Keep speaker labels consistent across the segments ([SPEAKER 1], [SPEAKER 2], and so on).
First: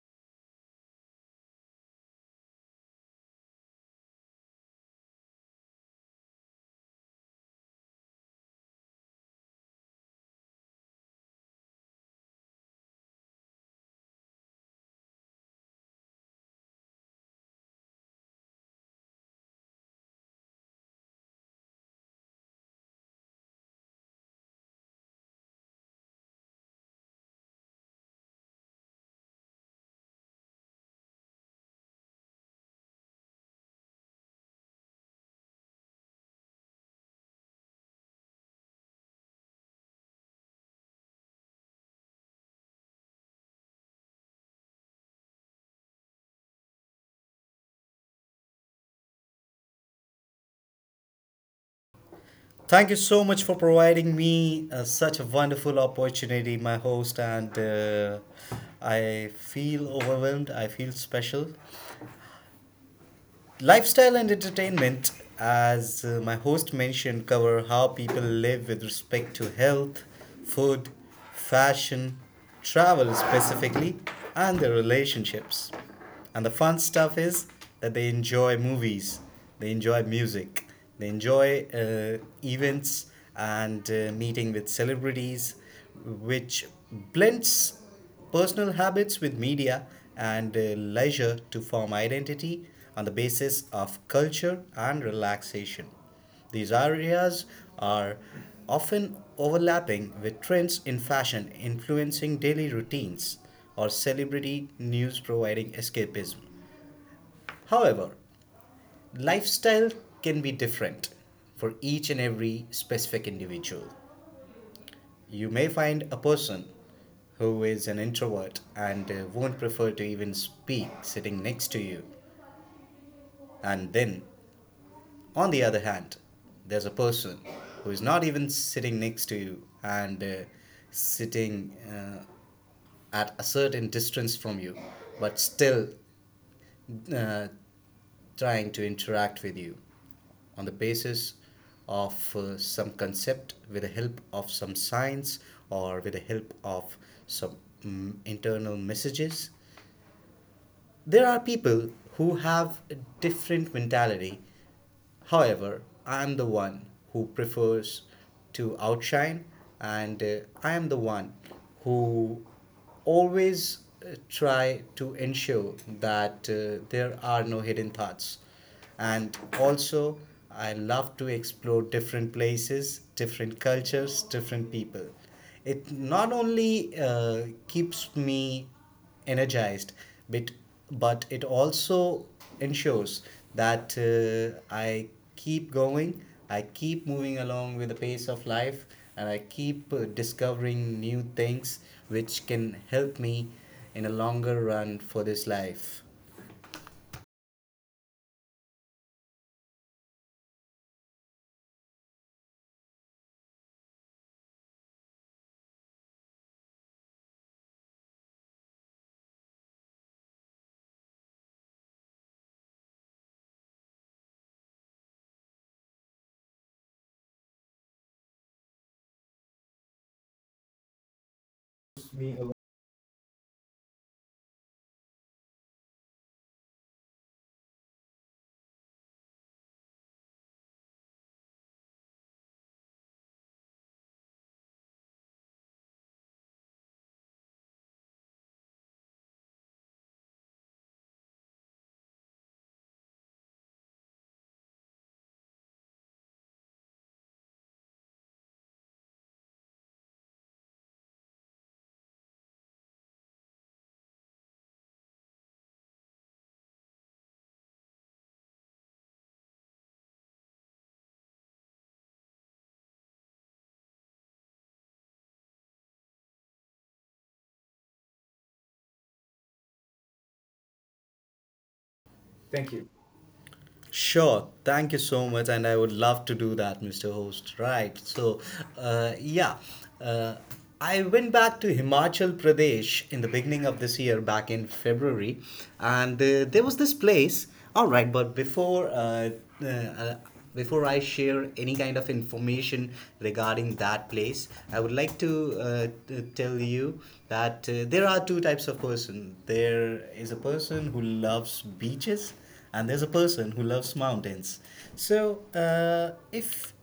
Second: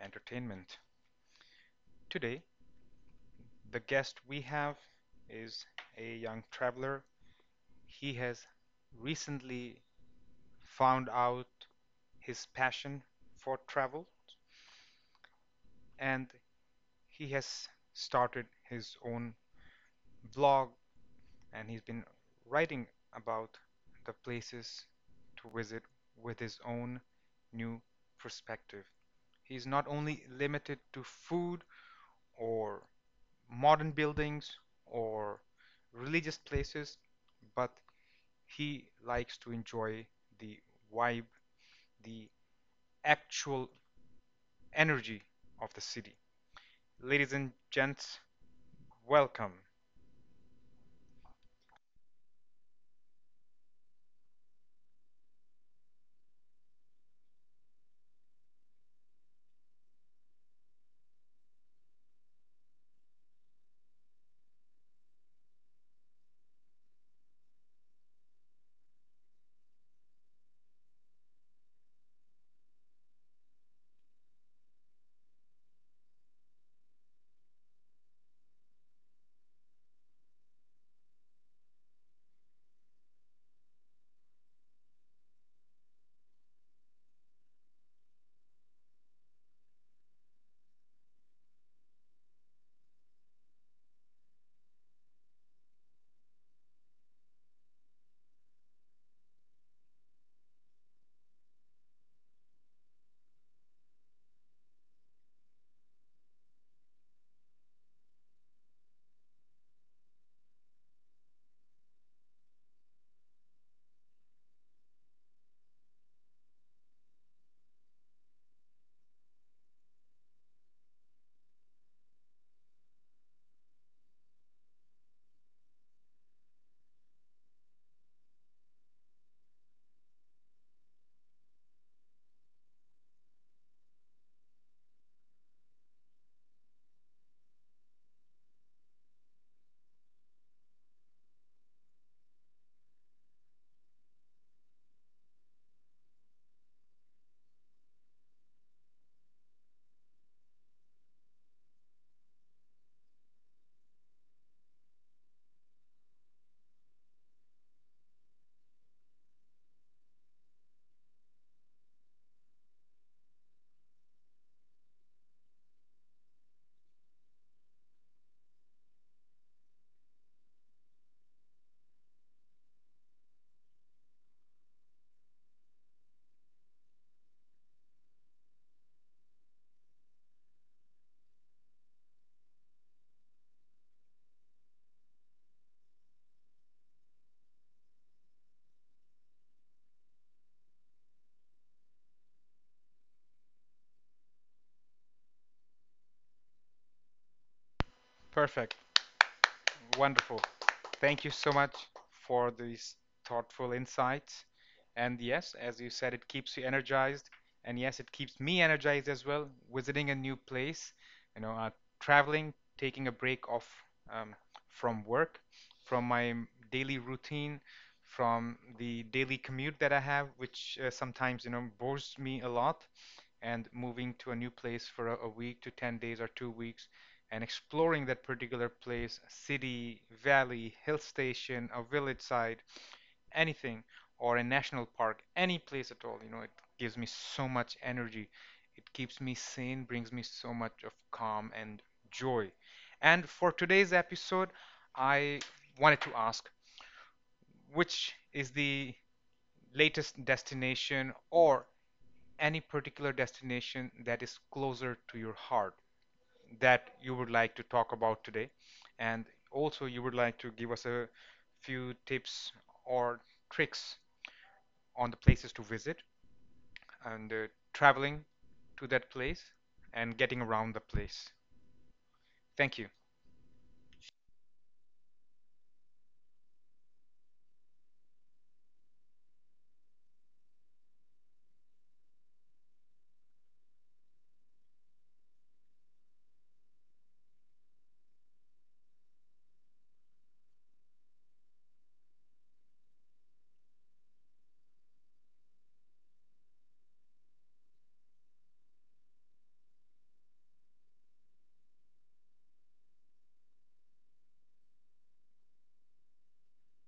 [SPEAKER 1] Entertainment. Today, the guest we have is a young traveler. He has recently found out his passion for travel and he has started his own blog and he's been writing about the places to visit with his own new perspective. He's not only limited to food or modern buildings or religious places, but he likes to enjoy the vibe, the actual energy of the city. Ladies and gents, welcome.
[SPEAKER 2] Thank you so much for providing me such a wonderful opportunity, my host. And I feel overwhelmed. I feel special. Lifestyle and entertainment, as my host mentioned, cover how people live with respect to health, food, fashion, travel specifically, and their relationships. And the fun stuff is that they enjoy movies, they enjoy music, they enjoy events and meeting with celebrities, which blends personal habits with media and leisure to form identity on the basis of culture and relaxation. These areas are often overlapping with trends in fashion influencing daily routines or celebrity news providing escapism. However, lifestyle can be different for each and every specific individual. You may find a person who is an introvert and won't prefer to even speak sitting next to you. And then, on the other hand, there's a person who is not even sitting next to you and sitting at a certain distance from you, but still uh, trying to interact with you on the basis of some concept with the help of some science or with the help of some internal messages. There are people who have a different mentality. However, I am the one who prefers to outshine, and I am the one who always try to ensure that there are no hidden thoughts. And also, I love to explore different places, different cultures, different people. It not only keeps me energized, but but it also ensures that I keep going, I keep moving along with the pace of life, and I keep discovering new things which can help me in a longer run for this life.
[SPEAKER 1] Perfect. Wonderful. Thank you so much for these thoughtful insights. And yes, as you said, it keeps you energized. And yes, it keeps me energized as well. Visiting a new place, you know, uh, traveling, taking a break off um, from work, from my daily routine, from the daily commute that I have, which sometimes, bores me a lot. And moving to a new place for a week to 10 days or 2 weeks, and exploring that particular place, city, valley, hill station, a village side, anything, or a national park, any place at all, it gives me so much energy. It keeps me sane, brings me so much of calm and joy. And for today's episode, I wanted to ask, which is the latest destination, or any particular destination that is closer to your heart, that you would like to talk about today? And also, you would like to give us a few tips or tricks on the places to visit and traveling to that place and getting around the place. Thank you.
[SPEAKER 2] Sure, thank you so much, and I would love to do that, Mr. Host. Right, so uh, yeah, uh, I went back to Himachal Pradesh in the beginning of this year, back in February, and there was this place. All right, but uh, uh, before I share any kind of information regarding that place, I would like to tell you that there are two types of person. There is a person who loves beaches and there's a person who loves mountains. So, if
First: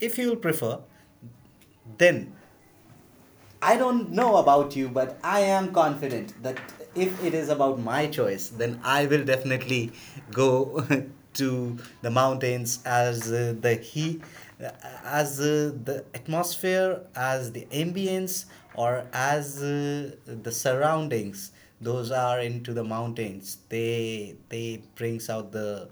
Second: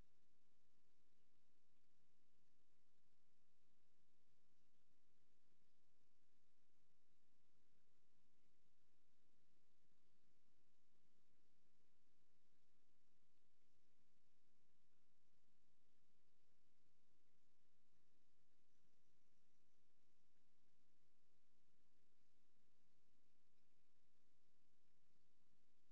[SPEAKER 2] if you'll prefer, then I don't know about you, but I am confident that if it is about my choice, then I will definitely go to the mountains as the atmosphere, as the ambience, or as the surroundings. Those are into the mountains. They brings out the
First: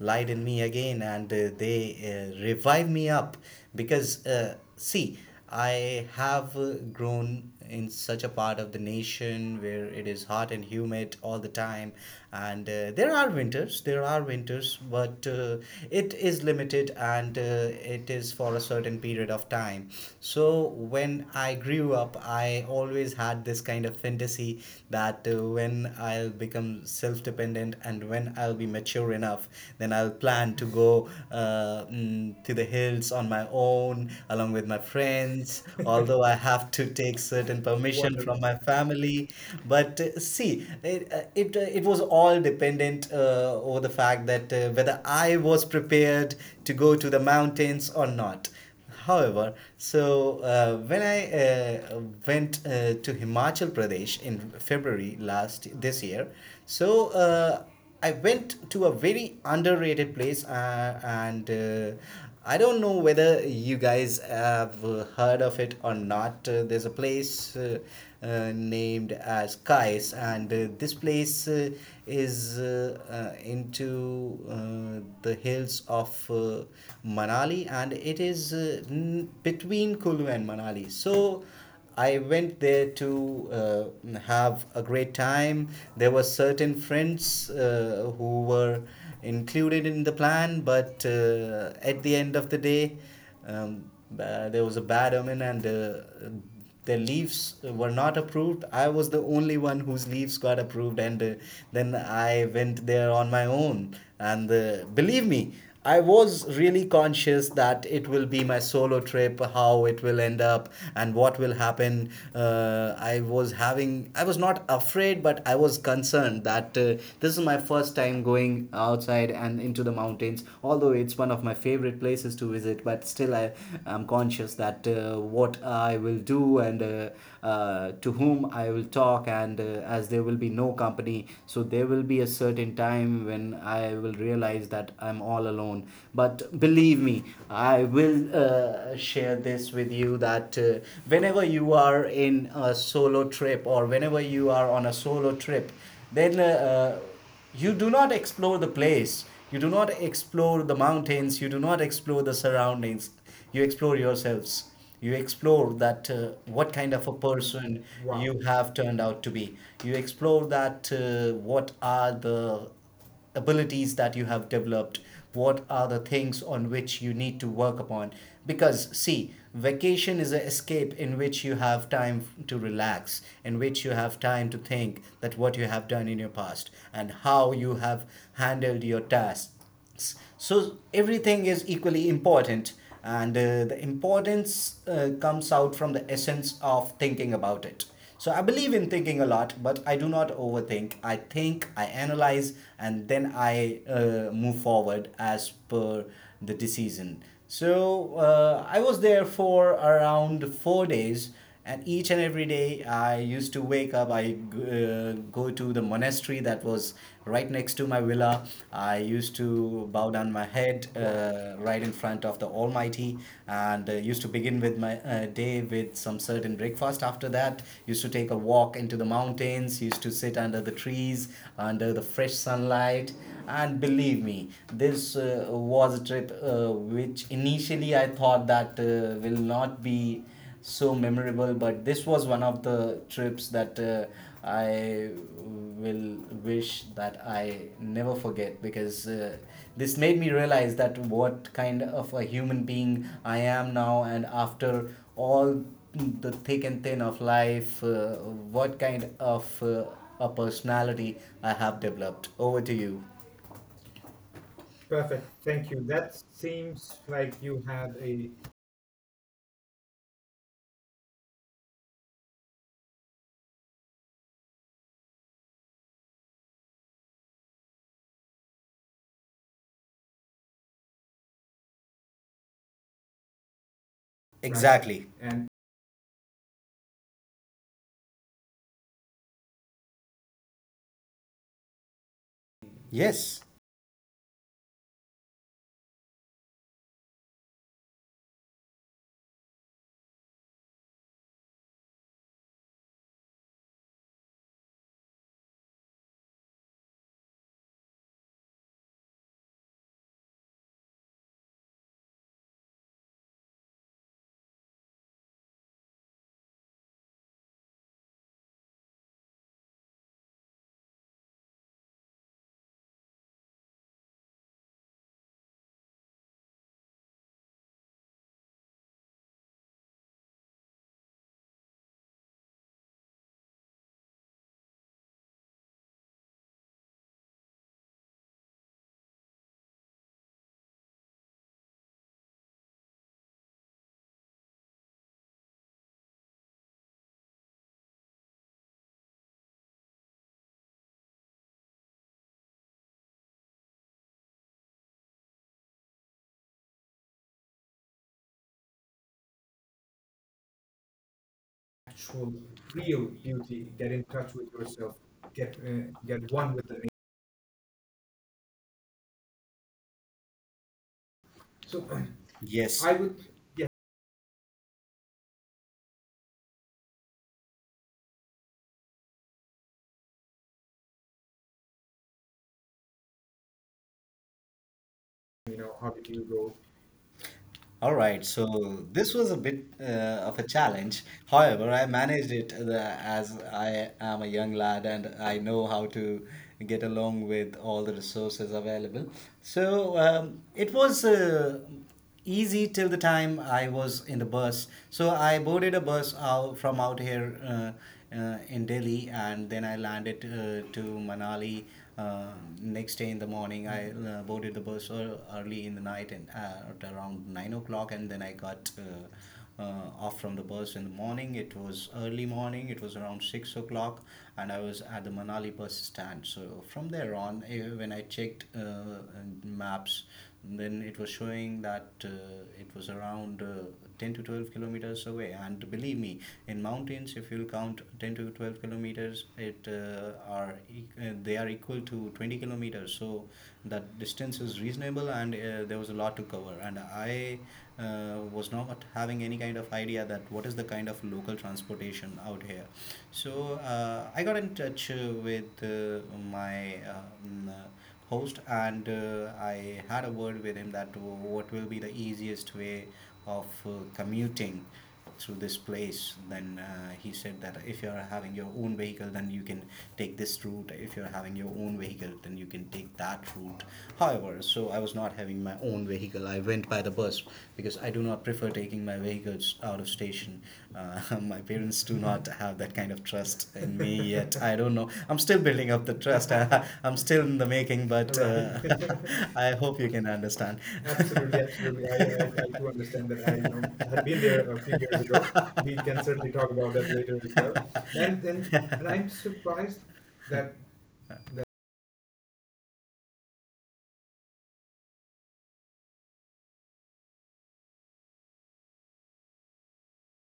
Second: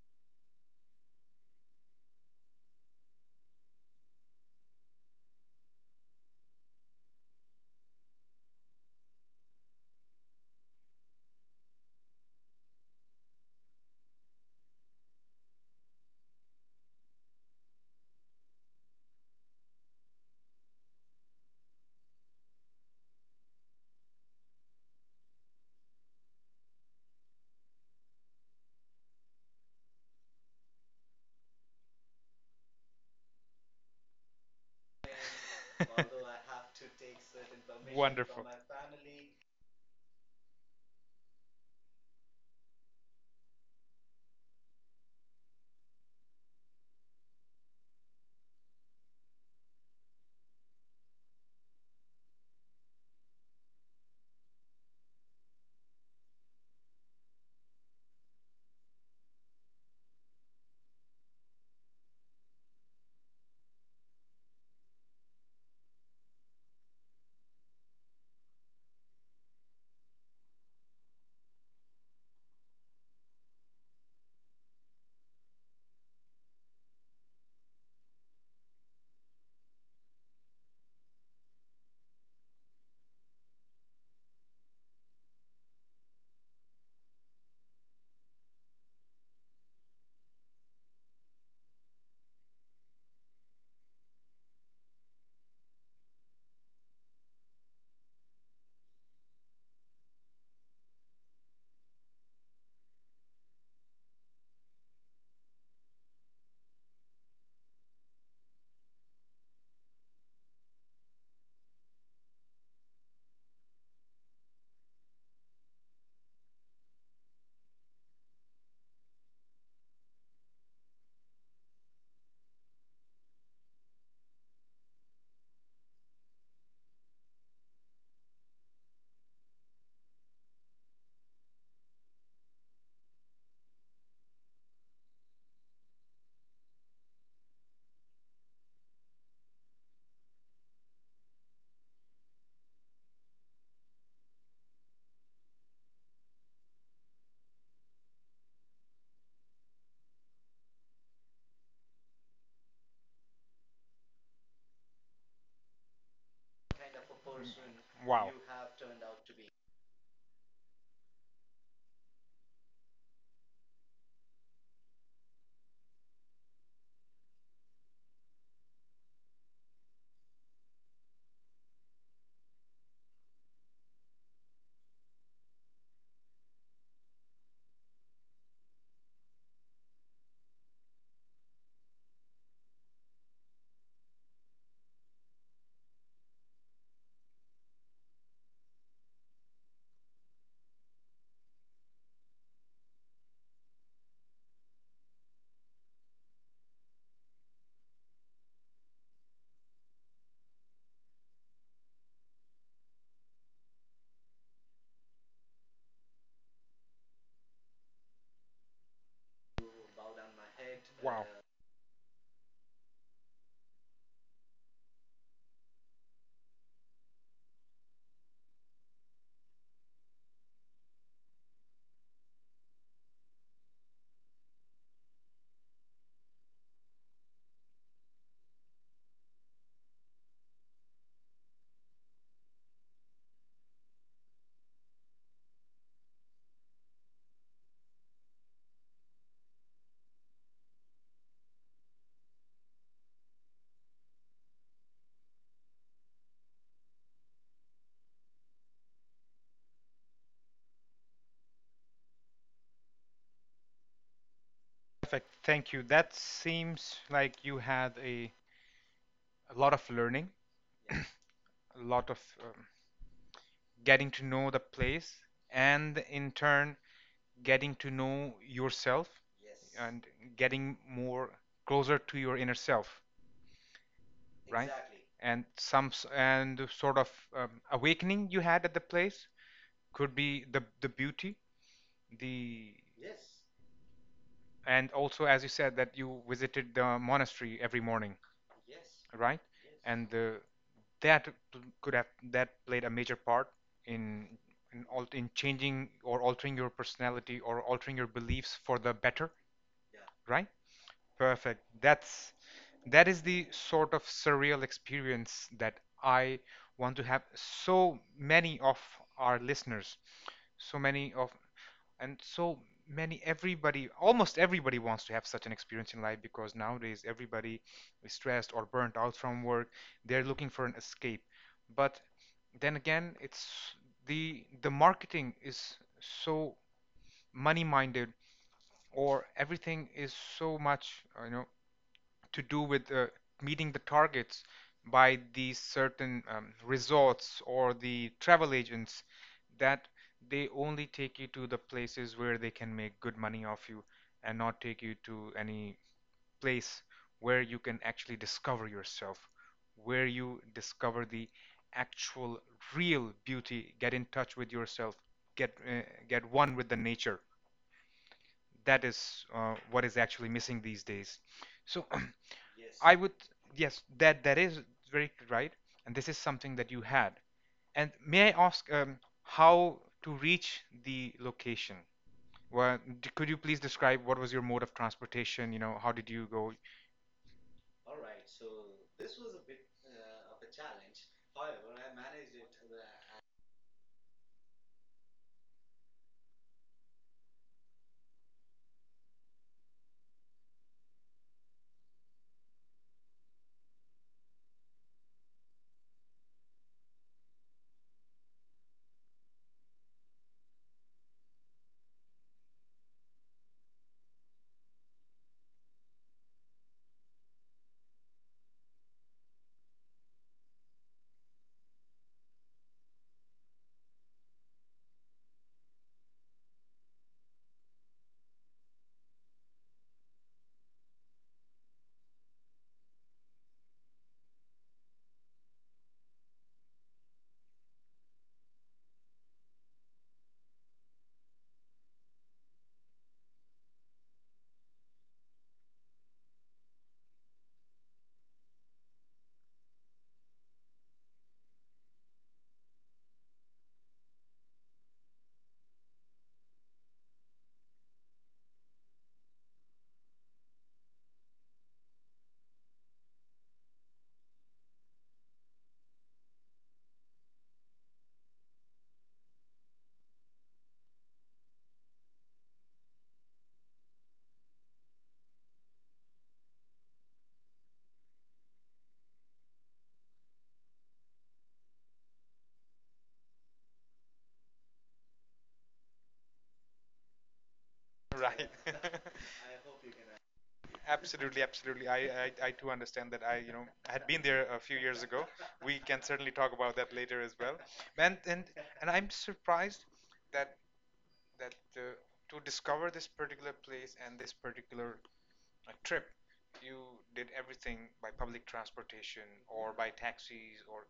[SPEAKER 2] light in me again, and they revive me up, because see, I have grown in such a part of the nation where it is hot and humid all the time, and there are winters, but it is limited, and it is for a certain period of time. So when I grew up, I always had this kind of fantasy that when I'll become self-dependent and when I'll be mature enough, then I'll plan to go to the hills on my own along with my friends.
[SPEAKER 1] And
[SPEAKER 2] Although
[SPEAKER 1] although
[SPEAKER 2] I
[SPEAKER 1] I have
[SPEAKER 2] have to
[SPEAKER 1] to
[SPEAKER 2] take
[SPEAKER 1] take
[SPEAKER 2] certain
[SPEAKER 1] certain permission,
[SPEAKER 2] permission from Wonderful.
[SPEAKER 1] wonderful, from
[SPEAKER 2] My
[SPEAKER 1] my
[SPEAKER 2] family,
[SPEAKER 1] family,
[SPEAKER 2] but see, it was all dependent over the fact that whether I was prepared to go to the mountains or not. However, so when I went to Himachal Pradesh in February last this year, so I went to a very underrated place, and I don't know whether you guys have heard of it or not. There's a place named as Kais, and this place is into the hills of Manali, and it is between Kulu and Manali. So I went there to have a great time. There were certain friends who were included in the plan, but at the end of the day, there was a bad omen, and their leaves were not approved. I was the only one whose leaves got approved, and then I went there on my own. And believe me, I was really conscious that it will be my solo trip, how it will end up, and what will happen. I was not afraid, but I was concerned that this is my first time going outside and into the to the mountains. Although it's one of my favorite places to visit, but still I am conscious that what I will do, and to whom I will talk, and as there will be no company, so there will be a certain time when I will realize that I'm all alone. But believe me, I will share this with you that whenever you are in a solo trip, or whenever you are on a solo trip, then you do not explore the place, you do not explore the mountains, you do not explore the surroundings, you explore yourselves. You explore that what kind
[SPEAKER 1] kind
[SPEAKER 2] of
[SPEAKER 1] of
[SPEAKER 2] a
[SPEAKER 1] a person,
[SPEAKER 2] person Wow.
[SPEAKER 1] wow, you
[SPEAKER 2] you have
[SPEAKER 1] have
[SPEAKER 2] turned
[SPEAKER 1] turned
[SPEAKER 2] out
[SPEAKER 1] out
[SPEAKER 2] to
[SPEAKER 1] to be.
[SPEAKER 2] be. You explore that what are the abilities that you have developed, what are the things on which you need to work upon. Because see, vacation is an escape in which you have time to relax, in which you have time to think that what you have done in your past and how you have handled your tasks. So everything is equally important, and the importance comes out from the essence of thinking about it. So I believe in thinking a lot, but I do not overthink. I think, I analyze, and then I move forward as per the decision. So I was there for around 4 days, and each and every day I used to wake up, I uh, go to the monastery that was right next to my villa. I used
[SPEAKER 1] You
[SPEAKER 2] to bow
[SPEAKER 1] bow
[SPEAKER 2] down
[SPEAKER 1] down
[SPEAKER 2] my
[SPEAKER 1] my head.
[SPEAKER 2] head
[SPEAKER 1] Wow.
[SPEAKER 2] right in front of the almighty, and used to begin with my day with some certain breakfast. After that, used to take a walk into the mountains, used to sit under the trees under the fresh sunlight. And believe me, this was a trip which initially I thought that will not be so memorable, but this was one of the trips that I will wish that I never forget, because this made me realize that what kind of a human being I am now, and after all the thick and thin of life what kind of a personality I have developed over to you.
[SPEAKER 1] Perfect.
[SPEAKER 2] Perfect.
[SPEAKER 1] Thank you.
[SPEAKER 2] Thank you.
[SPEAKER 1] That
[SPEAKER 2] That
[SPEAKER 1] seems
[SPEAKER 2] seems
[SPEAKER 1] like
[SPEAKER 2] like
[SPEAKER 1] you
[SPEAKER 2] you
[SPEAKER 1] had
[SPEAKER 2] have
[SPEAKER 1] a,
[SPEAKER 2] a
[SPEAKER 1] a lot of learning, a lot of getting to know the place, and in turn, getting to know yourself. Yes. And getting more closer to your inner self, right?
[SPEAKER 2] tragic
[SPEAKER 1] Exactly.
[SPEAKER 2] exactly
[SPEAKER 1] And
[SPEAKER 2] and
[SPEAKER 1] some and sort of awakening you had at the place, could be the beauty, the, yes.
[SPEAKER 2] yes
[SPEAKER 1] And also, as you said, that you visited the monastery every morning, yes, right? Yes. And that could have that played a major part in in changing or altering your personality or altering your beliefs for the better, yeah, right? Perfect. That is the sort of surreal experience that I want to have. So many of our listeners, so many of, and so many, everybody, almost everybody, wants to have such an experience in life, because nowadays everybody is stressed or burnt out from work. They're looking for an escape, but then again, it's, the marketing is so money minded, or everything is so much, to do with meeting the targets by these certain resorts or the travel agents, that they only take you to the places where they can make good money off you, and not take you to any place where you can actually discover yourself, where you discover the actual
[SPEAKER 2] actual
[SPEAKER 1] real
[SPEAKER 2] real
[SPEAKER 1] beauty, get in
[SPEAKER 2] beauty,
[SPEAKER 1] touch
[SPEAKER 2] get
[SPEAKER 1] with
[SPEAKER 2] in touch
[SPEAKER 1] yourself,
[SPEAKER 2] with yourself,
[SPEAKER 1] get uh,
[SPEAKER 2] get
[SPEAKER 1] get
[SPEAKER 2] uh,
[SPEAKER 1] one with the
[SPEAKER 2] get one
[SPEAKER 1] nature.
[SPEAKER 2] with the nature.
[SPEAKER 1] That is what is actually missing these days. So,
[SPEAKER 2] So
[SPEAKER 1] yes, I would,
[SPEAKER 2] Yes. I would,
[SPEAKER 1] yes, that
[SPEAKER 2] yeah,
[SPEAKER 1] that is very right, and this is something that you had. And may I ask, how to reach the location? Well, could you please describe what was your mode of transportation? You know, how did
[SPEAKER 2] you
[SPEAKER 1] you
[SPEAKER 2] know,
[SPEAKER 1] go?
[SPEAKER 2] how did you go.
[SPEAKER 1] All right. So
[SPEAKER 2] All right,
[SPEAKER 1] this was a
[SPEAKER 2] so
[SPEAKER 1] bit
[SPEAKER 2] this was a bit
[SPEAKER 1] of a
[SPEAKER 2] of
[SPEAKER 1] challenge.
[SPEAKER 2] a challenge.
[SPEAKER 1] However, I
[SPEAKER 2] However,
[SPEAKER 1] managed
[SPEAKER 2] I
[SPEAKER 1] it.
[SPEAKER 2] managed it as I am a young lad and I know how to get along with all the resources available. So it was easy till the time I was in the bus. So I boarded a bus out from out here in Delhi, and then I landed to Manali uh, next day. In the morning, I boarded the bus early in the night and at around 9 o'clock, and then I got off from the bus in the morning. It was early morning. It was around 6 o'clock, and I was at the Manali bus stand. So from there on, when I checked maps, and then it was showing that it was around 10 to 12 kilometers away. And believe me, in mountains if you'll count 10 to 12 kilometers, they are equal to 20 kilometers. So that distance is reasonable, and there was a lot to cover, and I was not having any kind of idea that what is the kind of local transportation out here. So I got in touch with my host, and I had a word with him that what will be the easiest way of commuting through this place. Then he said that if you are having your own vehicle, then you can take this route. If you are having your own vehicle, then you can take that route. However, so I was not having my own vehicle. I went by the bus because I do not prefer taking my vehicles out of station. My parents do not have that kind of trust in me yet. I don't know. I'm still building up the trust. I'm still in
[SPEAKER 1] And,
[SPEAKER 2] the
[SPEAKER 1] right,
[SPEAKER 2] making, but
[SPEAKER 1] I
[SPEAKER 2] Right.
[SPEAKER 1] hope you can.
[SPEAKER 2] I hope you can understand.
[SPEAKER 1] Absolutely, absolutely. I,
[SPEAKER 2] Absolutely,
[SPEAKER 1] I, I
[SPEAKER 2] absolutely. I,
[SPEAKER 1] too
[SPEAKER 2] I,
[SPEAKER 1] understand
[SPEAKER 2] I
[SPEAKER 1] that
[SPEAKER 2] do
[SPEAKER 1] I, you
[SPEAKER 2] understand
[SPEAKER 1] know,
[SPEAKER 2] that.
[SPEAKER 1] I
[SPEAKER 2] I, you
[SPEAKER 1] had
[SPEAKER 2] know,
[SPEAKER 1] been there a
[SPEAKER 2] have been
[SPEAKER 1] few years
[SPEAKER 2] there a
[SPEAKER 1] ago.
[SPEAKER 2] few years
[SPEAKER 1] We
[SPEAKER 2] ago.
[SPEAKER 1] can certainly
[SPEAKER 2] We
[SPEAKER 1] talk
[SPEAKER 2] can
[SPEAKER 1] about
[SPEAKER 2] certainly
[SPEAKER 1] that
[SPEAKER 2] talk
[SPEAKER 1] later
[SPEAKER 2] about
[SPEAKER 1] as
[SPEAKER 2] that
[SPEAKER 1] well.
[SPEAKER 2] later as
[SPEAKER 1] And
[SPEAKER 2] well.
[SPEAKER 1] and
[SPEAKER 2] And
[SPEAKER 1] and
[SPEAKER 2] then,
[SPEAKER 1] I'm
[SPEAKER 2] and I'm
[SPEAKER 1] surprised
[SPEAKER 2] surprised
[SPEAKER 1] that
[SPEAKER 2] that.
[SPEAKER 1] that to discover this particular place and this particular trip, you did everything by public transportation or by taxis or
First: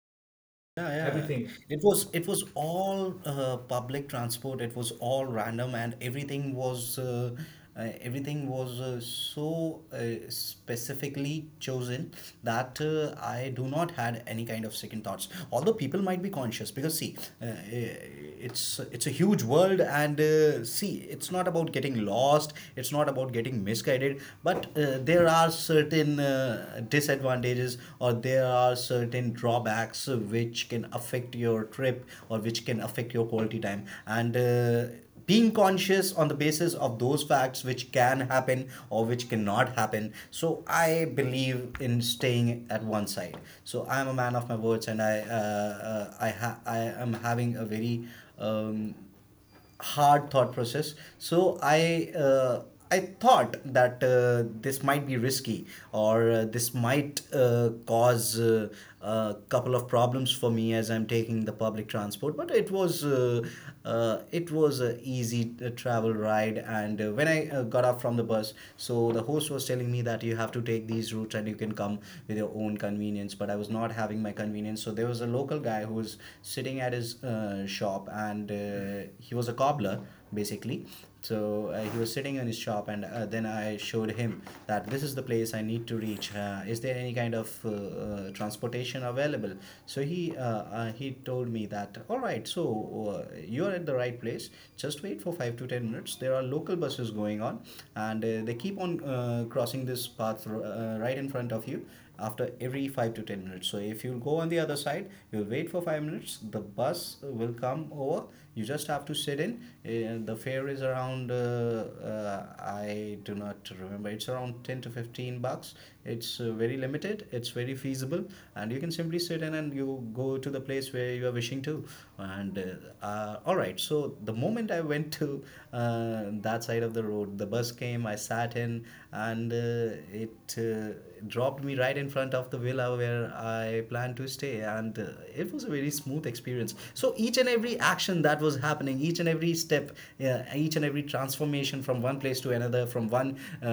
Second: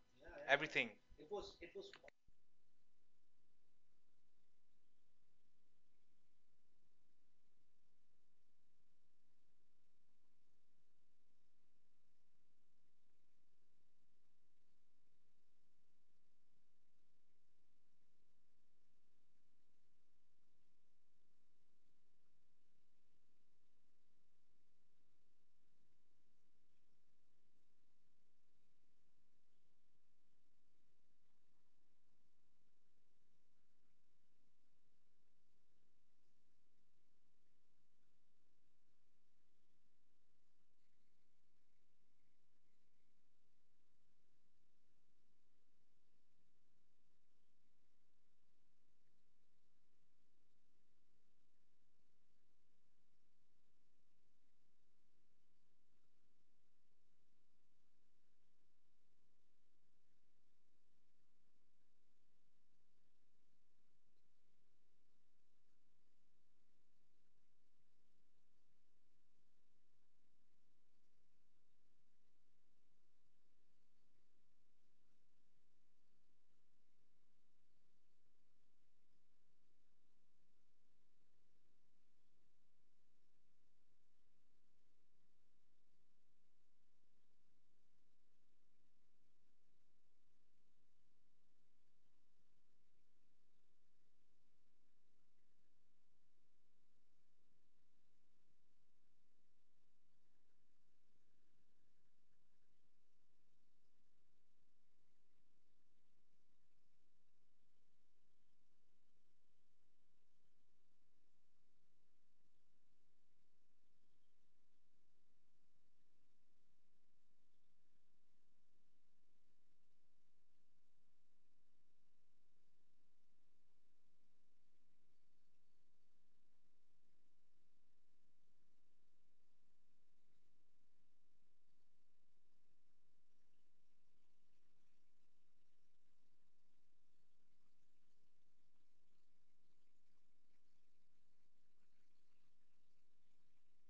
[SPEAKER 2] Yeah,
[SPEAKER 1] everything.
[SPEAKER 2] yeah, everything. It was all public transport. It was all random, and everything was so specifically chosen that I do not had any kind of second thoughts. Although people might be conscious, because see, it's a huge world, and see, it's not about getting lost. It's not about getting misguided, but there are certain disadvantages, or there are certain drawbacks which can affect your trip or which can affect your quality time, and being conscious on the basis of those facts which can happen or which cannot happen, so I believe in staying at one side. So I'm a man of my words, and I am having a very um, hard thought process. So I thought that this might be risky, or this might cause a couple of problems for me, as I'm taking the public transport. But it was a easy travel ride, and when I got off from the bus, so the host was telling me that you have to take these routes and you can come with your own convenience. But I was not having my convenience. So there was a local guy who was sitting at his shop, and he was a cobbler basically. So he was sitting in his shop, and then I showed him that this is the place I need to reach. Is there any kind of transportation available? So uh, he told me that all right, so you are at the right place. Just wait for 5 to 10 minutes. There are local buses going on, and they keep on crossing this path right in front of you after every 5 to 10 minutes. So if you go on the other side, you'll wait for 5 minutes, the bus will come over. You just have to sit in. The fare is around I do not remember, it's around 10 to 15 bucks. It's very limited, it's very feasible, and you can simply sit in and you go to the place where you are wishing to. And all right, so the moment I went to that side of the road, the bus came, I sat in, and it dropped me right in front of the villa where I planned to stay. And it was a very smooth experience. So each and every action that was happening, each and every step, yeah, each and every transformation from one place to another, from one uh,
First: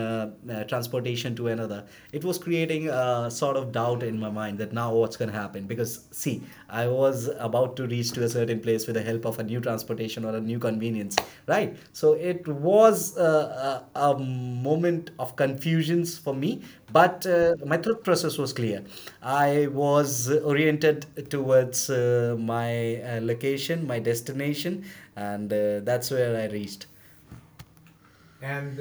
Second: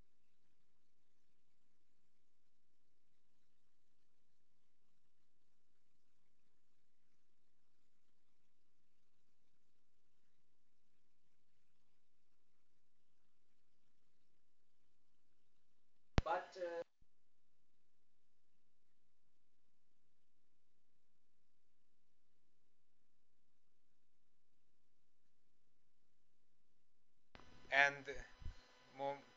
[SPEAKER 2] uh, transportation to another, it was creating a sort of doubt in my mind that now what's going to happen, because see, I was about to reach to a certain place with the help of a new transportation or a new convenience, right? So it was a moment of confusions for me. But my thought process was clear. I was oriented towards my location, my destination, and that's where I reached.
[SPEAKER 1] And more,
[SPEAKER 2] And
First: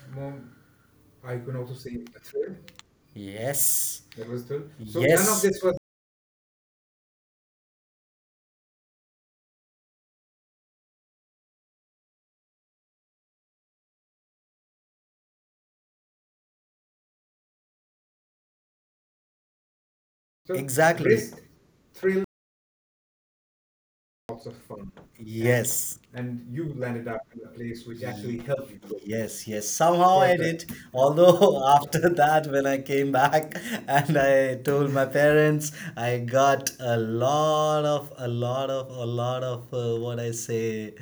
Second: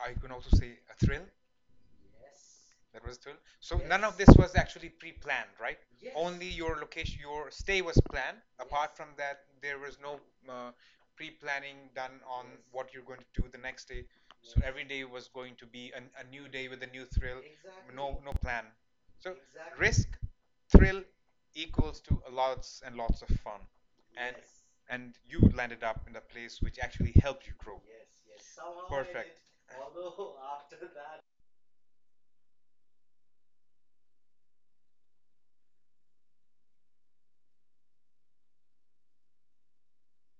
[SPEAKER 1] I can
[SPEAKER 2] mom,
[SPEAKER 1] also say a thrill.
[SPEAKER 2] I can also say a
[SPEAKER 1] Yes.
[SPEAKER 2] thrill.
[SPEAKER 1] That was Thun. So, yes,
[SPEAKER 2] Yes.
[SPEAKER 1] none of,
[SPEAKER 2] That
[SPEAKER 1] yes,
[SPEAKER 2] was
[SPEAKER 1] this
[SPEAKER 2] thrill.
[SPEAKER 1] was
[SPEAKER 2] So
[SPEAKER 1] actually
[SPEAKER 2] none of, yes, this
[SPEAKER 1] pre-planned,
[SPEAKER 2] was,
[SPEAKER 1] right? Yes. Only your location, your stay was planned. Apart, yes, from that, there was no uh, pre-planning done on, yes, what you're going to do the next day. Yes. So, yes, every day was going to be a new day with a new thrill. Exactly. No, no plan. So, exactly, risk,
[SPEAKER 2] so, exactly, risk,
[SPEAKER 1] thrill
[SPEAKER 2] thrill,
[SPEAKER 1] equals to lots and lots of fun.
[SPEAKER 2] lots of
[SPEAKER 1] And,
[SPEAKER 2] fun,
[SPEAKER 1] yes,
[SPEAKER 2] and,
[SPEAKER 1] and you
[SPEAKER 2] yes, and
[SPEAKER 1] landed up in
[SPEAKER 2] you
[SPEAKER 1] a
[SPEAKER 2] landed
[SPEAKER 1] place
[SPEAKER 2] up
[SPEAKER 1] which
[SPEAKER 2] in a
[SPEAKER 1] actually
[SPEAKER 2] place
[SPEAKER 1] helped you
[SPEAKER 2] which
[SPEAKER 1] grow.
[SPEAKER 2] actually
[SPEAKER 1] Yes.
[SPEAKER 2] helped you
[SPEAKER 1] Yes.
[SPEAKER 2] grow.
[SPEAKER 1] Somehow.
[SPEAKER 2] Yes, yes.
[SPEAKER 1] Perfect.
[SPEAKER 2] Somehow I, perfect, did.
[SPEAKER 1] Although after
[SPEAKER 2] Although
[SPEAKER 1] that,
[SPEAKER 2] after that, when I came back, and I told my parents, I got a lot of, a lot of, a lot of what I say,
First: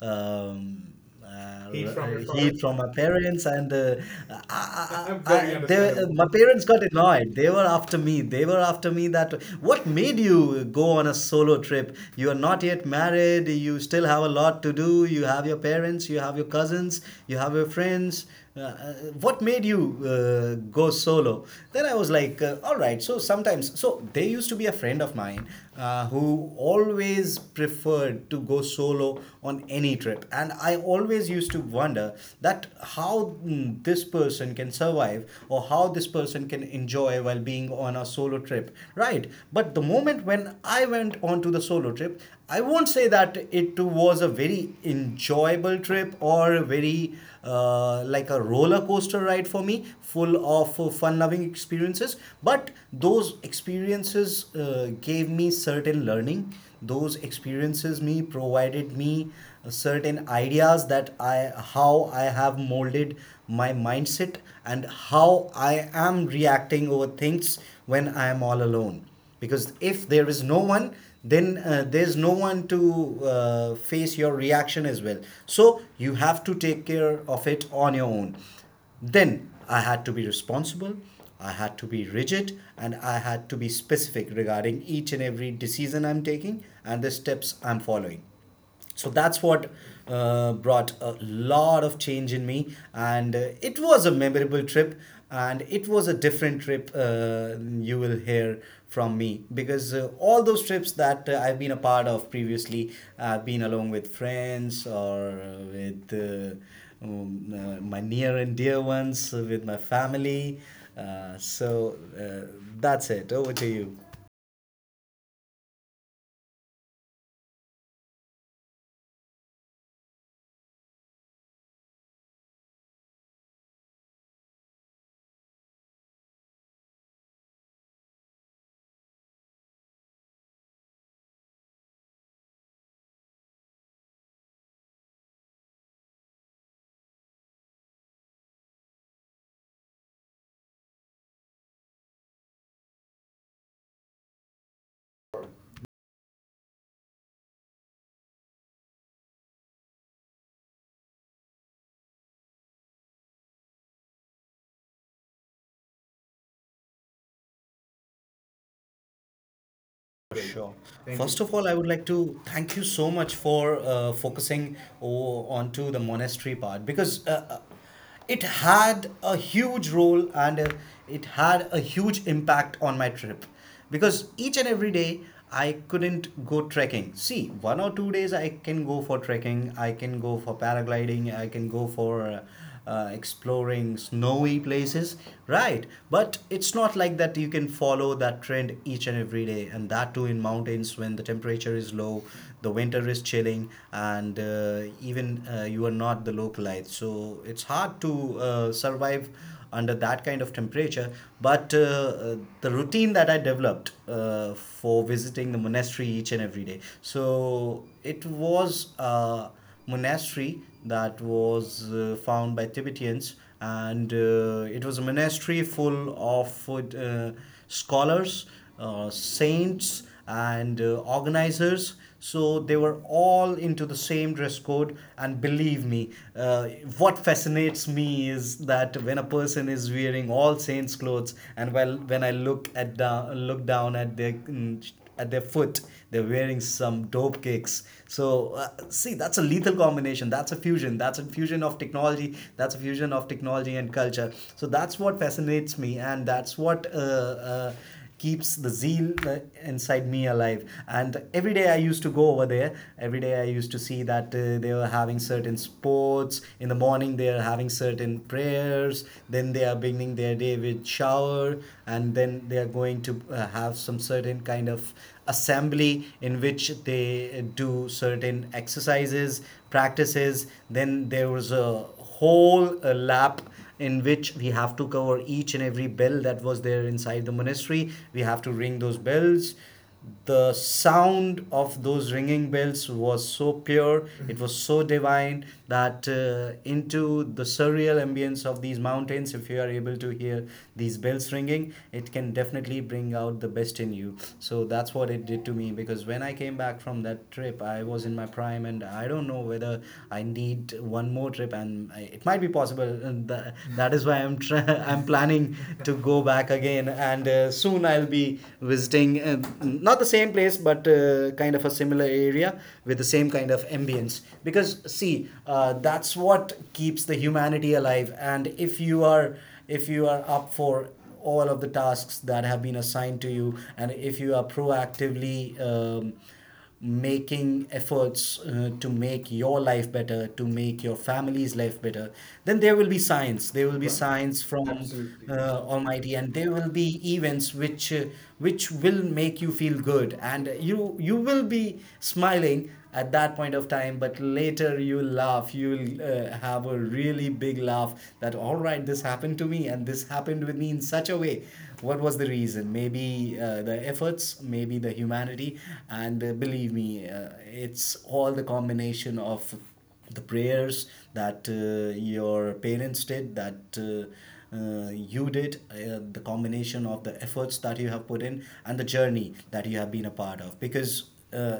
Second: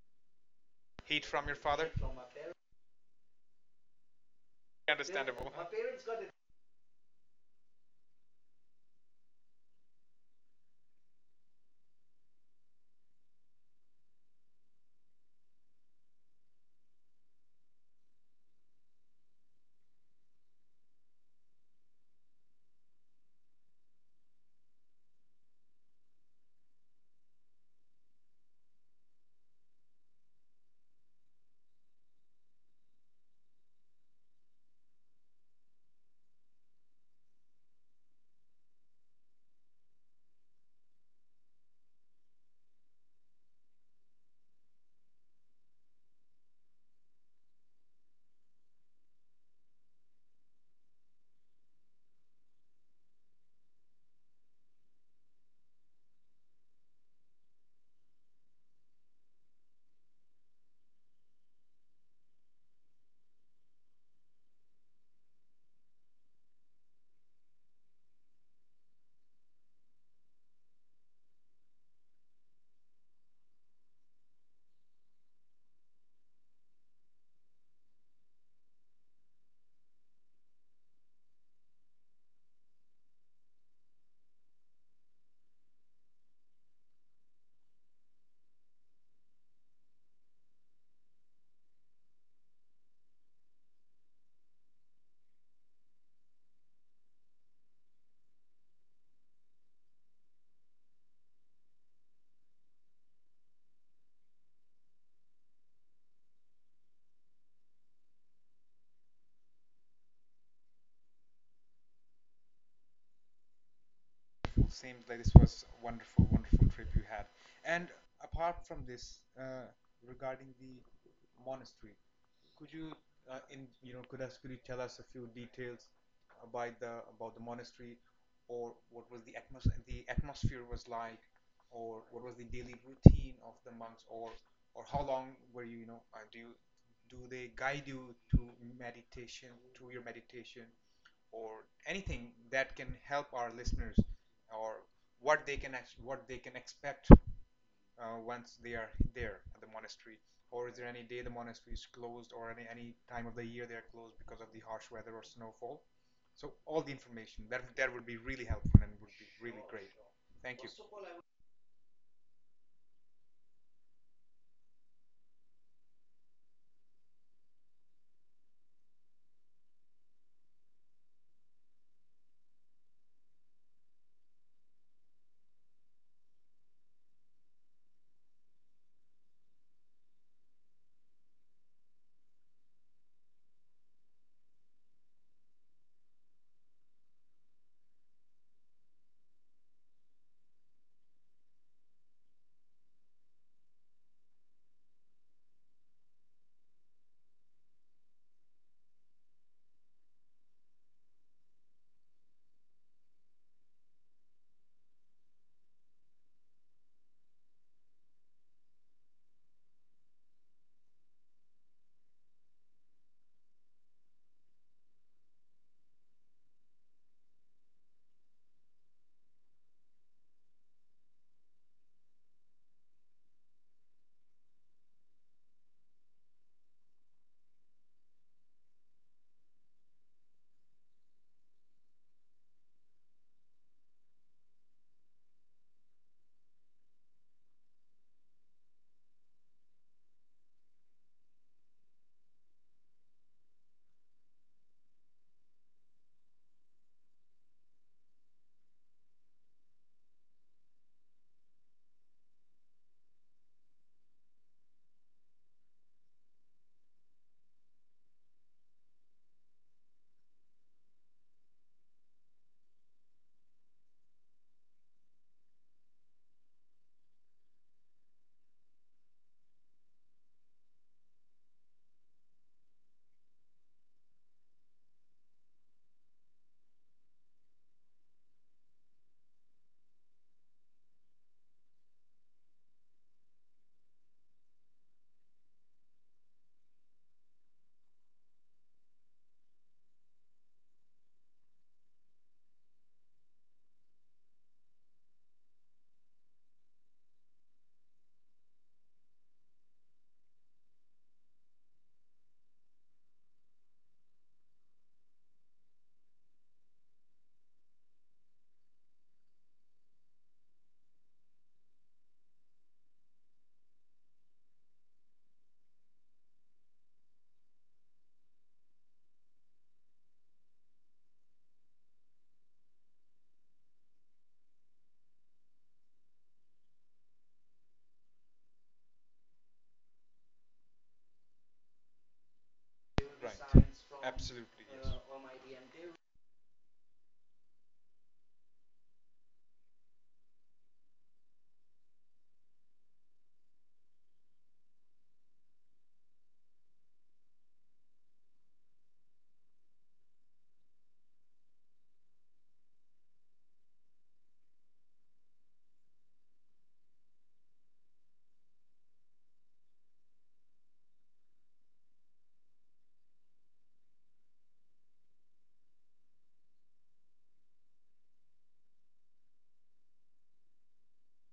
[SPEAKER 2] um,
[SPEAKER 1] heat from your
[SPEAKER 2] heat
[SPEAKER 1] father,
[SPEAKER 2] from
[SPEAKER 1] from
[SPEAKER 2] your
[SPEAKER 1] my
[SPEAKER 2] heat
[SPEAKER 1] parents.
[SPEAKER 2] father, from my parents, and I I, very they,
[SPEAKER 1] Understandable. My parents
[SPEAKER 2] understandable.
[SPEAKER 1] got
[SPEAKER 2] My
[SPEAKER 1] it.
[SPEAKER 2] parents got annoyed, they were after me, they were after me that what made you go on a solo trip? You are not yet married, you still have a lot to do. You have your parents, you have your cousins, you have your friends. uh, uh, what made you go solo? Then I was like, all right, so sometimes, so there used to be a friend of mine who always preferred to go solo on any trip, and I always used to wonder that how this person can survive or how this person can enjoy while being on a solo trip, right? But the moment when I went on to the solo trip, I won't say that it was a very enjoyable trip or a very like a roller coaster ride for me, full of fun-loving experiences. But those experiences gave me certain learning. Those experiences me provided me certain ideas that I how I have molded my mindset and how I am reacting over things when I am all alone. Because if there is no one, then there's no one to face your reaction as well, so you have to take care of it on your own. Then I had to be responsible, I had to be rigid, and I had to be specific regarding each and every decision I'm taking and the steps I'm following. So that's what brought a lot of change in me, and it was a memorable trip, and it was a different trip you will hear from me, because all those trips that I've been a part of previously, I've been along with friends or with my near and dear ones, with my family. Uh, so that's it, over to you.
[SPEAKER 1] Seems like this was a wonderful, wonderful trip you had. And apart from this, regarding the monastery, could you, in you know, could, us, could you tell us a few details about the monastery, or what was the the atmosphere was like, or what was the daily routine of the monks, or how long were you, do they guide you to meditation, your meditation, or anything that can help our listeners, or what they can expect once they are there at the monastery? Or is there any day the monastery is closed, or any time of the year they're closed because of the harsh weather or snowfall? So all the information, that would be really helpful and would be really, sure, great, sure.
[SPEAKER 2] Sure. Thank you.
[SPEAKER 1] Thank,
[SPEAKER 2] First
[SPEAKER 1] first, you,
[SPEAKER 2] of
[SPEAKER 1] of
[SPEAKER 2] all,
[SPEAKER 1] all,
[SPEAKER 2] I
[SPEAKER 1] I
[SPEAKER 2] would
[SPEAKER 1] would
[SPEAKER 2] like to thank you so much for focusing onto the monastery part, because it had a huge role, and it had a huge impact on my trip, because each and every day I couldn't go trekking. See, 1 or 2 days I can go for trekking, I can go for paragliding, I can go for exploring snowy places, right? But it's not like that you can follow that trend each and every day, and that too in mountains when the temperature is low, the winter is chilling, and even you are not the localite. So it's hard to survive under that kind of temperature. But the routine that I developed for visiting the monastery each and every day, so it was. Monastery that was found by Tibetans, and it was a monastery full of scholars, saints, and organizers. So they were all into the same dress code, and believe me, uh, what fascinates me is that when a person is wearing all saints' clothes, and well, when I look down at their at their foot. They're wearing some dope kicks. So see, that's a lethal combination. That's a fusion. That's a fusion of technology. That's a fusion of technology and culture. So that's what fascinates me, and that's what keeps the zeal inside me alive. And every day I used to go over there, every day I used to see that they were having certain sports in the morning, they are having certain prayers, then they are beginning their day with shower over, and then they are going to have some certain kind of assembly in which they do certain exercises, practices. Then there was a whole lap in which we have to cover each and every bell that was there inside the monastery, we have to ring those bells. The sound of those ringing bells was so pure, it was so divine that into the surreal ambience of these mountains, if you are able to hear these bells ringing, it can definitely bring out the best in you. So that's what it did to me, because when I came back from that trip, I was in my prime. And I don't know whether I need one more trip, and it might be possible, and that is why I'm planning to go back again. And soon I'll be visiting not the same place, but kind of a similar area with the same kind of ambience. Because see, that's what keeps the humanity alive. And if you are up for all of the tasks that have been assigned to you, and if you are proactively um, making efforts to make your life better, to make your family's life better, then there will be signs.
[SPEAKER 1] give
[SPEAKER 2] There will
[SPEAKER 1] the,
[SPEAKER 2] be,
[SPEAKER 1] right,
[SPEAKER 2] right,
[SPEAKER 1] signs
[SPEAKER 2] signs
[SPEAKER 1] from,
[SPEAKER 2] from,
[SPEAKER 1] absolutely,
[SPEAKER 2] absolutely,
[SPEAKER 1] yes, Almighty,
[SPEAKER 2] Almighty,
[SPEAKER 1] and
[SPEAKER 2] and
[SPEAKER 1] they would.
[SPEAKER 2] there will be events which which will make you feel good, and you will be smiling at that point of time, but later you laugh, you'll have a really big laugh that all right, this happened to me and this happened with me in such a way. What was the reason? Maybe the efforts, maybe the humanity. And believe me, it's all the combination of the prayers that your parents did, that you did, the combination of the efforts that you have put in and the journey that you have been a part of. Because uh,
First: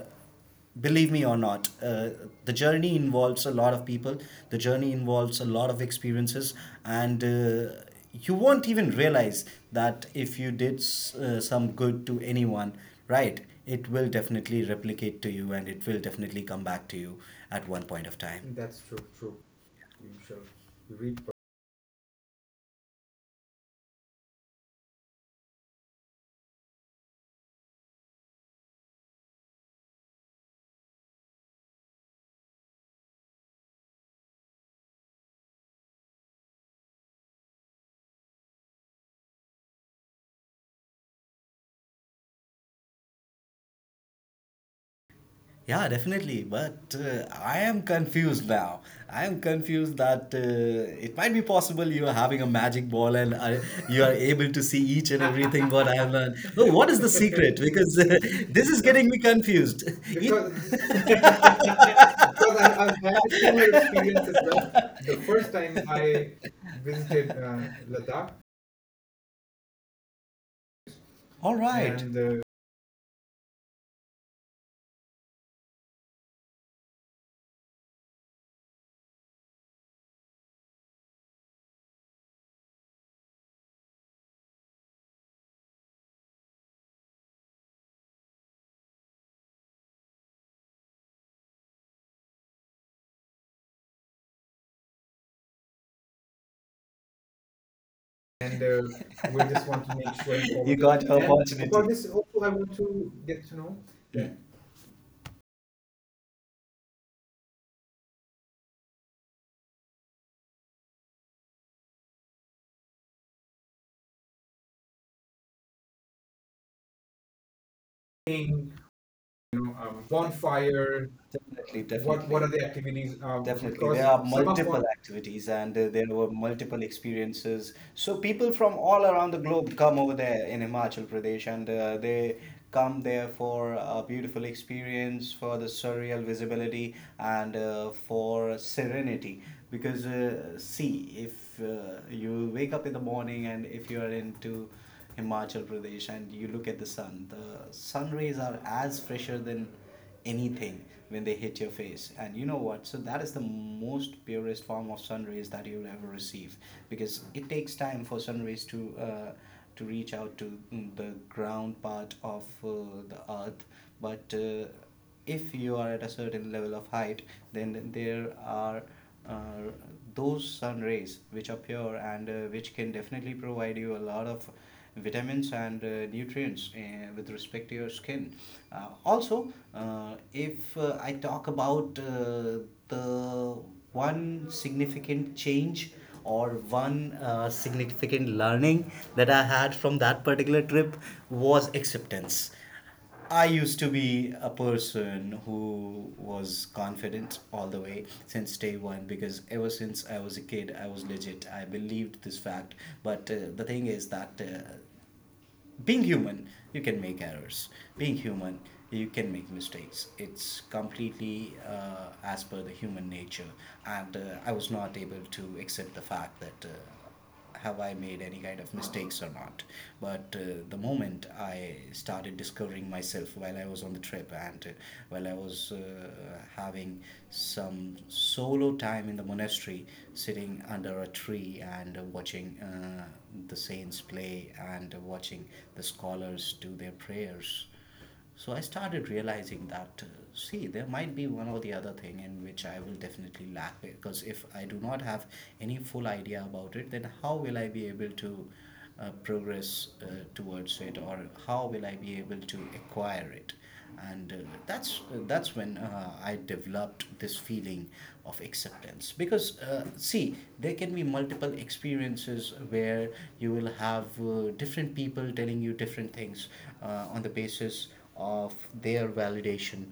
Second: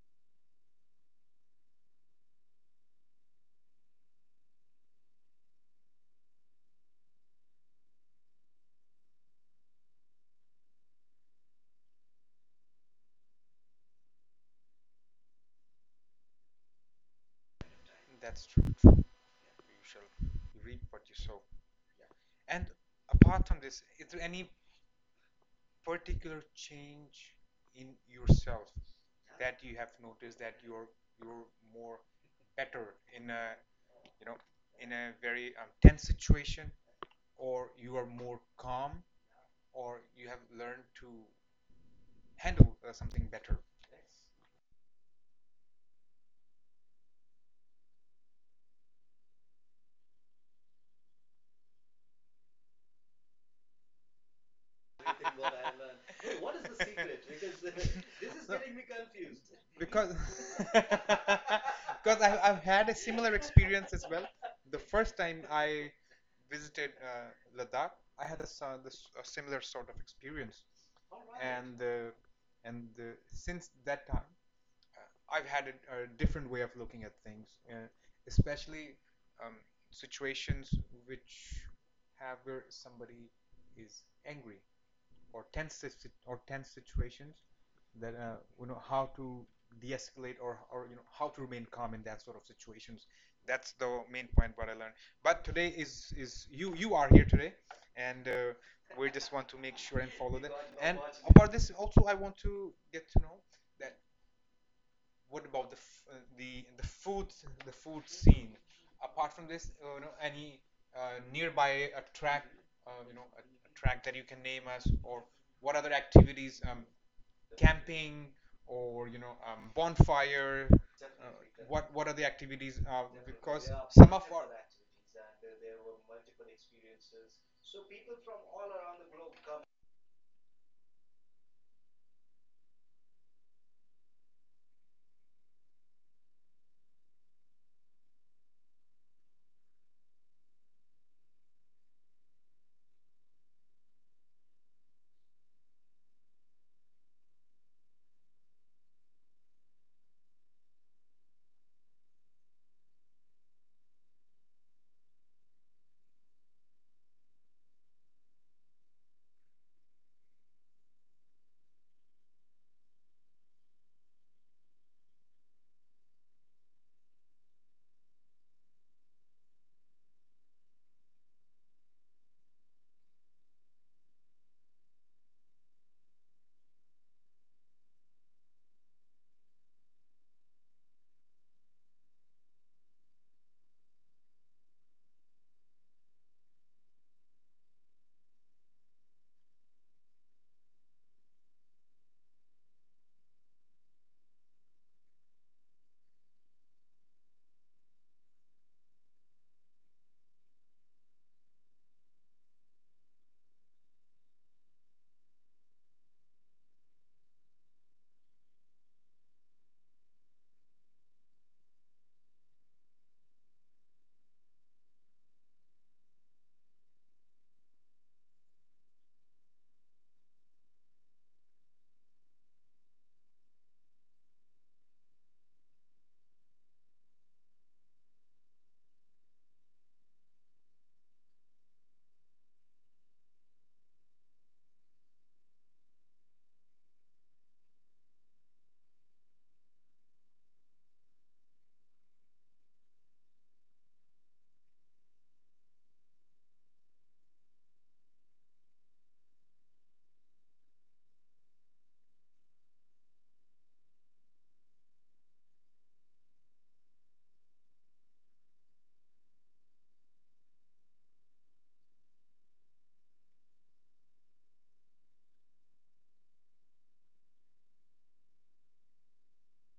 [SPEAKER 2] believe me or not, the journey involves a lot of people, the journey involves a lot of experiences. And you won't even realize that if you did some good to anyone, right, it will definitely replicate to you and it will definitely come back to you at one point of
[SPEAKER 1] That's
[SPEAKER 2] time.
[SPEAKER 1] true.
[SPEAKER 2] That's true, true.
[SPEAKER 1] You shall
[SPEAKER 2] You shall
[SPEAKER 1] reap
[SPEAKER 2] you
[SPEAKER 1] what you
[SPEAKER 2] read.
[SPEAKER 1] sow. And apart from this, is there any particular change in yourself that you have noticed, that you're more better in a, you know in a very tense situation, or you are more calm, or you have learned to handle something better?
[SPEAKER 2] Yeah, definitely. But I am confused now. I am confused that it might be possible you are having a magic ball, and you are able to see each
[SPEAKER 1] Great
[SPEAKER 2] and
[SPEAKER 1] thing about
[SPEAKER 2] everything what I have learned.
[SPEAKER 1] Ireland. What
[SPEAKER 2] No,
[SPEAKER 1] is
[SPEAKER 2] what
[SPEAKER 1] the
[SPEAKER 2] is the
[SPEAKER 1] secret? Because
[SPEAKER 2] secret? Because
[SPEAKER 1] this is
[SPEAKER 2] this is
[SPEAKER 1] getting me
[SPEAKER 2] getting me
[SPEAKER 1] confused.
[SPEAKER 2] confused.
[SPEAKER 1] Because
[SPEAKER 2] Because
[SPEAKER 1] because I've,
[SPEAKER 2] because
[SPEAKER 1] I've
[SPEAKER 2] I've
[SPEAKER 1] had a
[SPEAKER 2] had a
[SPEAKER 1] similar
[SPEAKER 2] similar
[SPEAKER 1] experience as
[SPEAKER 2] experience
[SPEAKER 1] well.
[SPEAKER 2] as well.
[SPEAKER 1] The
[SPEAKER 2] The
[SPEAKER 1] first time
[SPEAKER 2] first time
[SPEAKER 1] I
[SPEAKER 2] I
[SPEAKER 1] visited
[SPEAKER 2] visited
[SPEAKER 1] Ladakh,
[SPEAKER 2] Ladakh,
[SPEAKER 1] I had a similar sort of experience, all right,
[SPEAKER 2] all
[SPEAKER 1] and
[SPEAKER 2] right. and
[SPEAKER 1] uh,
[SPEAKER 2] uh,
[SPEAKER 1] and uh, since that time, I've had a different way of looking at things, especially um, situations which have where somebody is angry or tense or tense situations, that you know how to de-escalate, or you know how to remain calm in that sort of situations. That's the main point what I learned. But today is, you are here today, and
[SPEAKER 2] and uh,
[SPEAKER 1] we
[SPEAKER 2] we
[SPEAKER 1] just want
[SPEAKER 2] just
[SPEAKER 1] to
[SPEAKER 2] want
[SPEAKER 1] make
[SPEAKER 2] to
[SPEAKER 1] sure
[SPEAKER 2] make
[SPEAKER 1] and follow
[SPEAKER 2] sure.
[SPEAKER 1] that.
[SPEAKER 2] You got and
[SPEAKER 1] And about
[SPEAKER 2] opportunity
[SPEAKER 1] this
[SPEAKER 2] for this
[SPEAKER 1] also I
[SPEAKER 2] also. I
[SPEAKER 1] want
[SPEAKER 2] want
[SPEAKER 1] to
[SPEAKER 2] to
[SPEAKER 1] get to
[SPEAKER 2] get
[SPEAKER 1] know
[SPEAKER 2] to know.
[SPEAKER 1] that,
[SPEAKER 2] Yeah.
[SPEAKER 1] what about the food scene? Apart from this, any nearby a track, a track that you can name us, or what other activities? Camping,
[SPEAKER 2] Being,
[SPEAKER 1] or
[SPEAKER 2] you know, born
[SPEAKER 1] bonfire.
[SPEAKER 2] require.
[SPEAKER 1] Uh,
[SPEAKER 2] Definitely, definitely.
[SPEAKER 1] what
[SPEAKER 2] what
[SPEAKER 1] are the
[SPEAKER 2] what are the
[SPEAKER 1] activities?
[SPEAKER 2] activities? Definitely,
[SPEAKER 1] Because
[SPEAKER 2] there because are
[SPEAKER 1] some
[SPEAKER 2] some
[SPEAKER 1] of
[SPEAKER 2] of
[SPEAKER 1] our
[SPEAKER 2] multiple our
[SPEAKER 1] activities,
[SPEAKER 2] activities,
[SPEAKER 1] and
[SPEAKER 2] and
[SPEAKER 1] there
[SPEAKER 2] there
[SPEAKER 1] were
[SPEAKER 2] were
[SPEAKER 1] multiple
[SPEAKER 2] multiple
[SPEAKER 1] experiences.
[SPEAKER 2] experiences.
[SPEAKER 1] So
[SPEAKER 2] So
[SPEAKER 1] people
[SPEAKER 2] people
[SPEAKER 1] from
[SPEAKER 2] from
[SPEAKER 1] all
[SPEAKER 2] all
[SPEAKER 1] around the
[SPEAKER 2] around the
[SPEAKER 1] globe
[SPEAKER 2] globe
[SPEAKER 1] come.
[SPEAKER 2] come over there in Himachal Pradesh, and they come there for a beautiful experience, for the surreal visibility, and for serenity. Because see, if you wake up in the morning and if you are into Himachal Pradesh and you look at the sun rays are as fresher than anything when they hit your face, and you know what, so that is the most purest form of sun rays that you'll ever receive, because it takes time for sun rays to reach out to the ground part of the earth. But if you are at a certain level of height, then there are uh, those sun rays which appear, and which can definitely provide you a lot of vitamins and nutrients with respect to your skin, also. If I talk about the one significant change or one significant learning that I had from that particular trip, was acceptance. I used to be a person who was confident all the way since day one, because ever since I was a kid, I was legit. I believed this fact. But the thing is that being human, you can make errors. Being human, you can make mistakes. It's completely as per the human nature. And I was not able to accept the fact that have I made any kind of mistakes or not. But the moment I started discovering myself while I was on the trip, and while I was having some solo time in the monastery, sitting under a tree, and watching the saints play and watching the scholars do their prayers. So I started realizing that, see, there might be one or the other thing in which I will definitely lack, because if I do not have any full idea about it, then how will I be able to progress towards it, or how will I be able to acquire it? And that's when I developed this feeling of acceptance. Because see, there can be multiple experiences where you will have different people telling you different things on the basis of their validation.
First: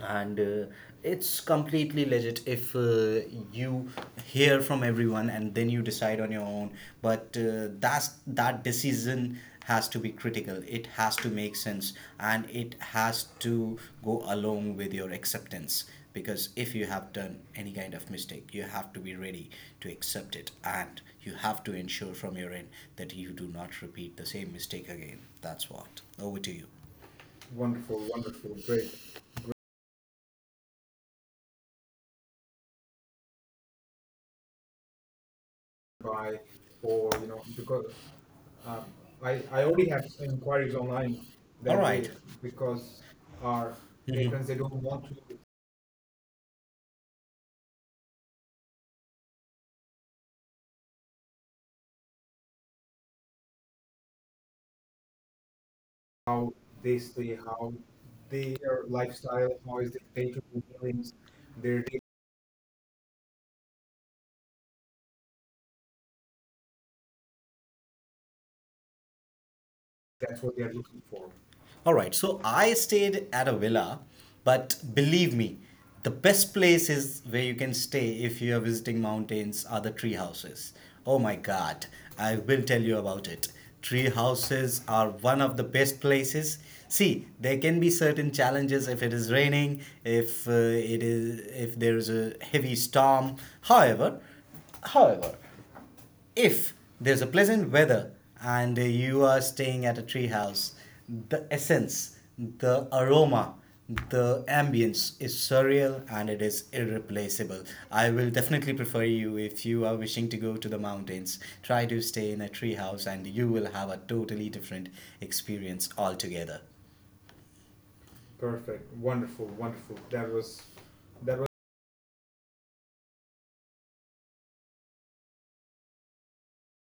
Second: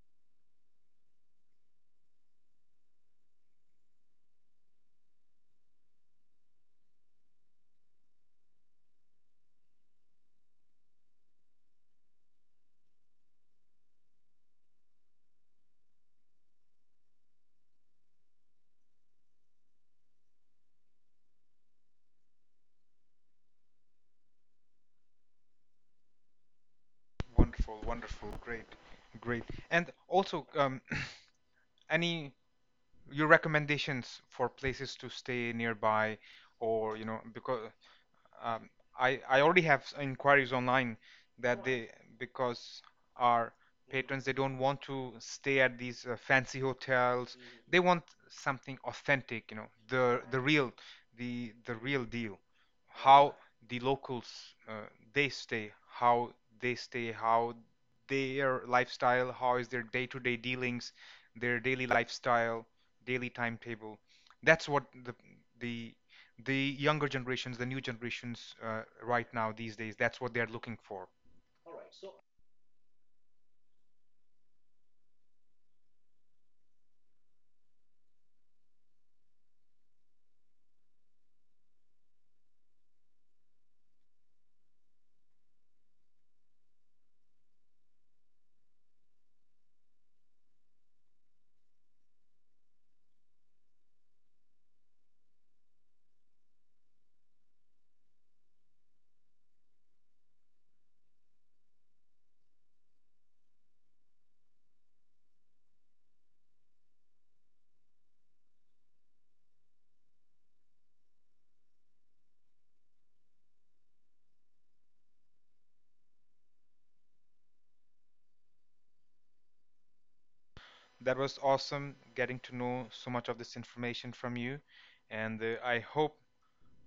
[SPEAKER 2] And it's completely legit if you hear from everyone and then you decide on your own. But that decision has to be critical, it has to make sense, and it has to go along with your acceptance. Because if you have done any kind of mistake, you have to be ready to accept it, and you have to ensure from your end that you do not repeat the same mistake again. That's what, over to you.
[SPEAKER 1] Wonderful,
[SPEAKER 2] Wonderful,
[SPEAKER 1] wonderful,
[SPEAKER 2] wonderful,
[SPEAKER 1] great,
[SPEAKER 2] great.
[SPEAKER 1] great. And also, any your recommendations for places to stay nearby, or
[SPEAKER 2] Or you
[SPEAKER 1] because um,
[SPEAKER 2] know,
[SPEAKER 1] I already have inquiries
[SPEAKER 2] inquiry.
[SPEAKER 1] online, that
[SPEAKER 2] All
[SPEAKER 1] they
[SPEAKER 2] right.
[SPEAKER 1] because our
[SPEAKER 2] Our
[SPEAKER 1] patrons, they
[SPEAKER 2] patrons, mm-hmm, they
[SPEAKER 1] don't
[SPEAKER 2] do
[SPEAKER 1] want to stay at these fancy hotels. They want something authentic, you know, the real the real deal. How the locals uh, they stay,
[SPEAKER 2] this,
[SPEAKER 1] how their lifestyle, how is their day-to-day dealings, their daily
[SPEAKER 2] they
[SPEAKER 1] lifestyle, daily timetable. That's what the the younger generations, the new generations right now these days. That's what they're looking for.
[SPEAKER 2] go?
[SPEAKER 1] Alright,
[SPEAKER 2] All right,
[SPEAKER 1] so
[SPEAKER 2] so I stayed at a villa, but believe me, the best places where you can stay if you are visiting mountains are the tree houses. Oh my god, I will tell you about it. Tree houses are one of the best places. See, there can be certain challenges if it is raining, if it is, if there is a heavy storm. However, however, if there's a pleasant weather and you are staying at a tree house, the essence, the aroma, the ambience is surreal and it is irreplaceable. I will definitely prefer you, if you are wishing to go to the mountains, try to stay in a tree house and you will have a totally different experience altogether. Perfect. Wonderful. Wonderful. That was,
[SPEAKER 1] that
[SPEAKER 2] that
[SPEAKER 1] was
[SPEAKER 2] was,
[SPEAKER 1] awesome getting to know so much of this information from you, and I hope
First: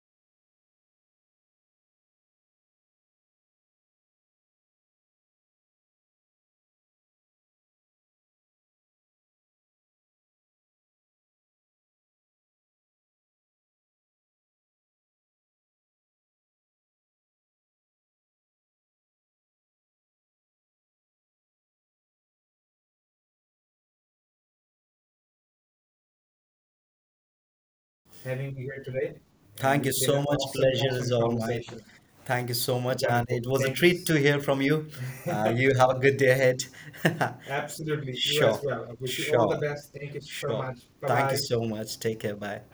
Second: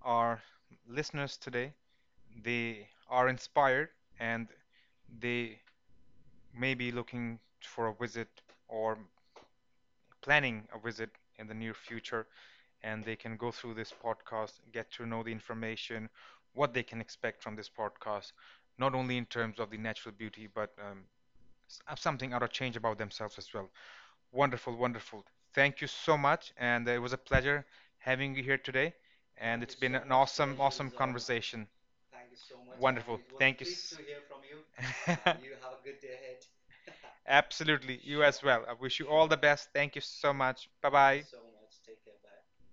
[SPEAKER 1] our listeners today, they are inspired, and they may be looking for a visit or planning a visit in the near future, and they can go through this podcast, get to know the information, what they can expect from this podcast, not only in terms of the natural beauty, but something out of change about themselves as well. Wonderful, wonderful. Thank you so much, and it was a pleasure having you
[SPEAKER 2] having
[SPEAKER 1] here
[SPEAKER 2] me,
[SPEAKER 1] today. And it's
[SPEAKER 2] thank you
[SPEAKER 1] been an
[SPEAKER 2] so much.
[SPEAKER 1] awesome,
[SPEAKER 2] Awesome, pleasure
[SPEAKER 1] awesome
[SPEAKER 2] is awesome, all mine.
[SPEAKER 1] conversation. Thank you
[SPEAKER 2] Thank you
[SPEAKER 1] so
[SPEAKER 2] so
[SPEAKER 1] much.
[SPEAKER 2] much. Yeah.
[SPEAKER 1] Wonderful.
[SPEAKER 2] And wonderful, it was
[SPEAKER 1] Thank
[SPEAKER 2] a
[SPEAKER 1] you.
[SPEAKER 2] thank
[SPEAKER 1] It
[SPEAKER 2] you
[SPEAKER 1] was
[SPEAKER 2] treat
[SPEAKER 1] great to
[SPEAKER 2] to hear from
[SPEAKER 1] hear from
[SPEAKER 2] you.
[SPEAKER 1] you. You
[SPEAKER 2] You
[SPEAKER 1] have a
[SPEAKER 2] have a
[SPEAKER 1] good day
[SPEAKER 2] good day
[SPEAKER 1] ahead.
[SPEAKER 2] ahead.
[SPEAKER 1] Absolutely.
[SPEAKER 2] Absolutely. You
[SPEAKER 1] You
[SPEAKER 2] as
[SPEAKER 1] as
[SPEAKER 2] sure,
[SPEAKER 1] well. I wish
[SPEAKER 2] as
[SPEAKER 1] you
[SPEAKER 2] wish
[SPEAKER 1] all the
[SPEAKER 2] you all sure,
[SPEAKER 1] best.
[SPEAKER 2] the
[SPEAKER 1] Thank you so much. Bye bye. So
[SPEAKER 2] best. So
[SPEAKER 1] much.
[SPEAKER 2] much.
[SPEAKER 1] Take care.
[SPEAKER 2] Take care. Bye.
[SPEAKER 1] Bye.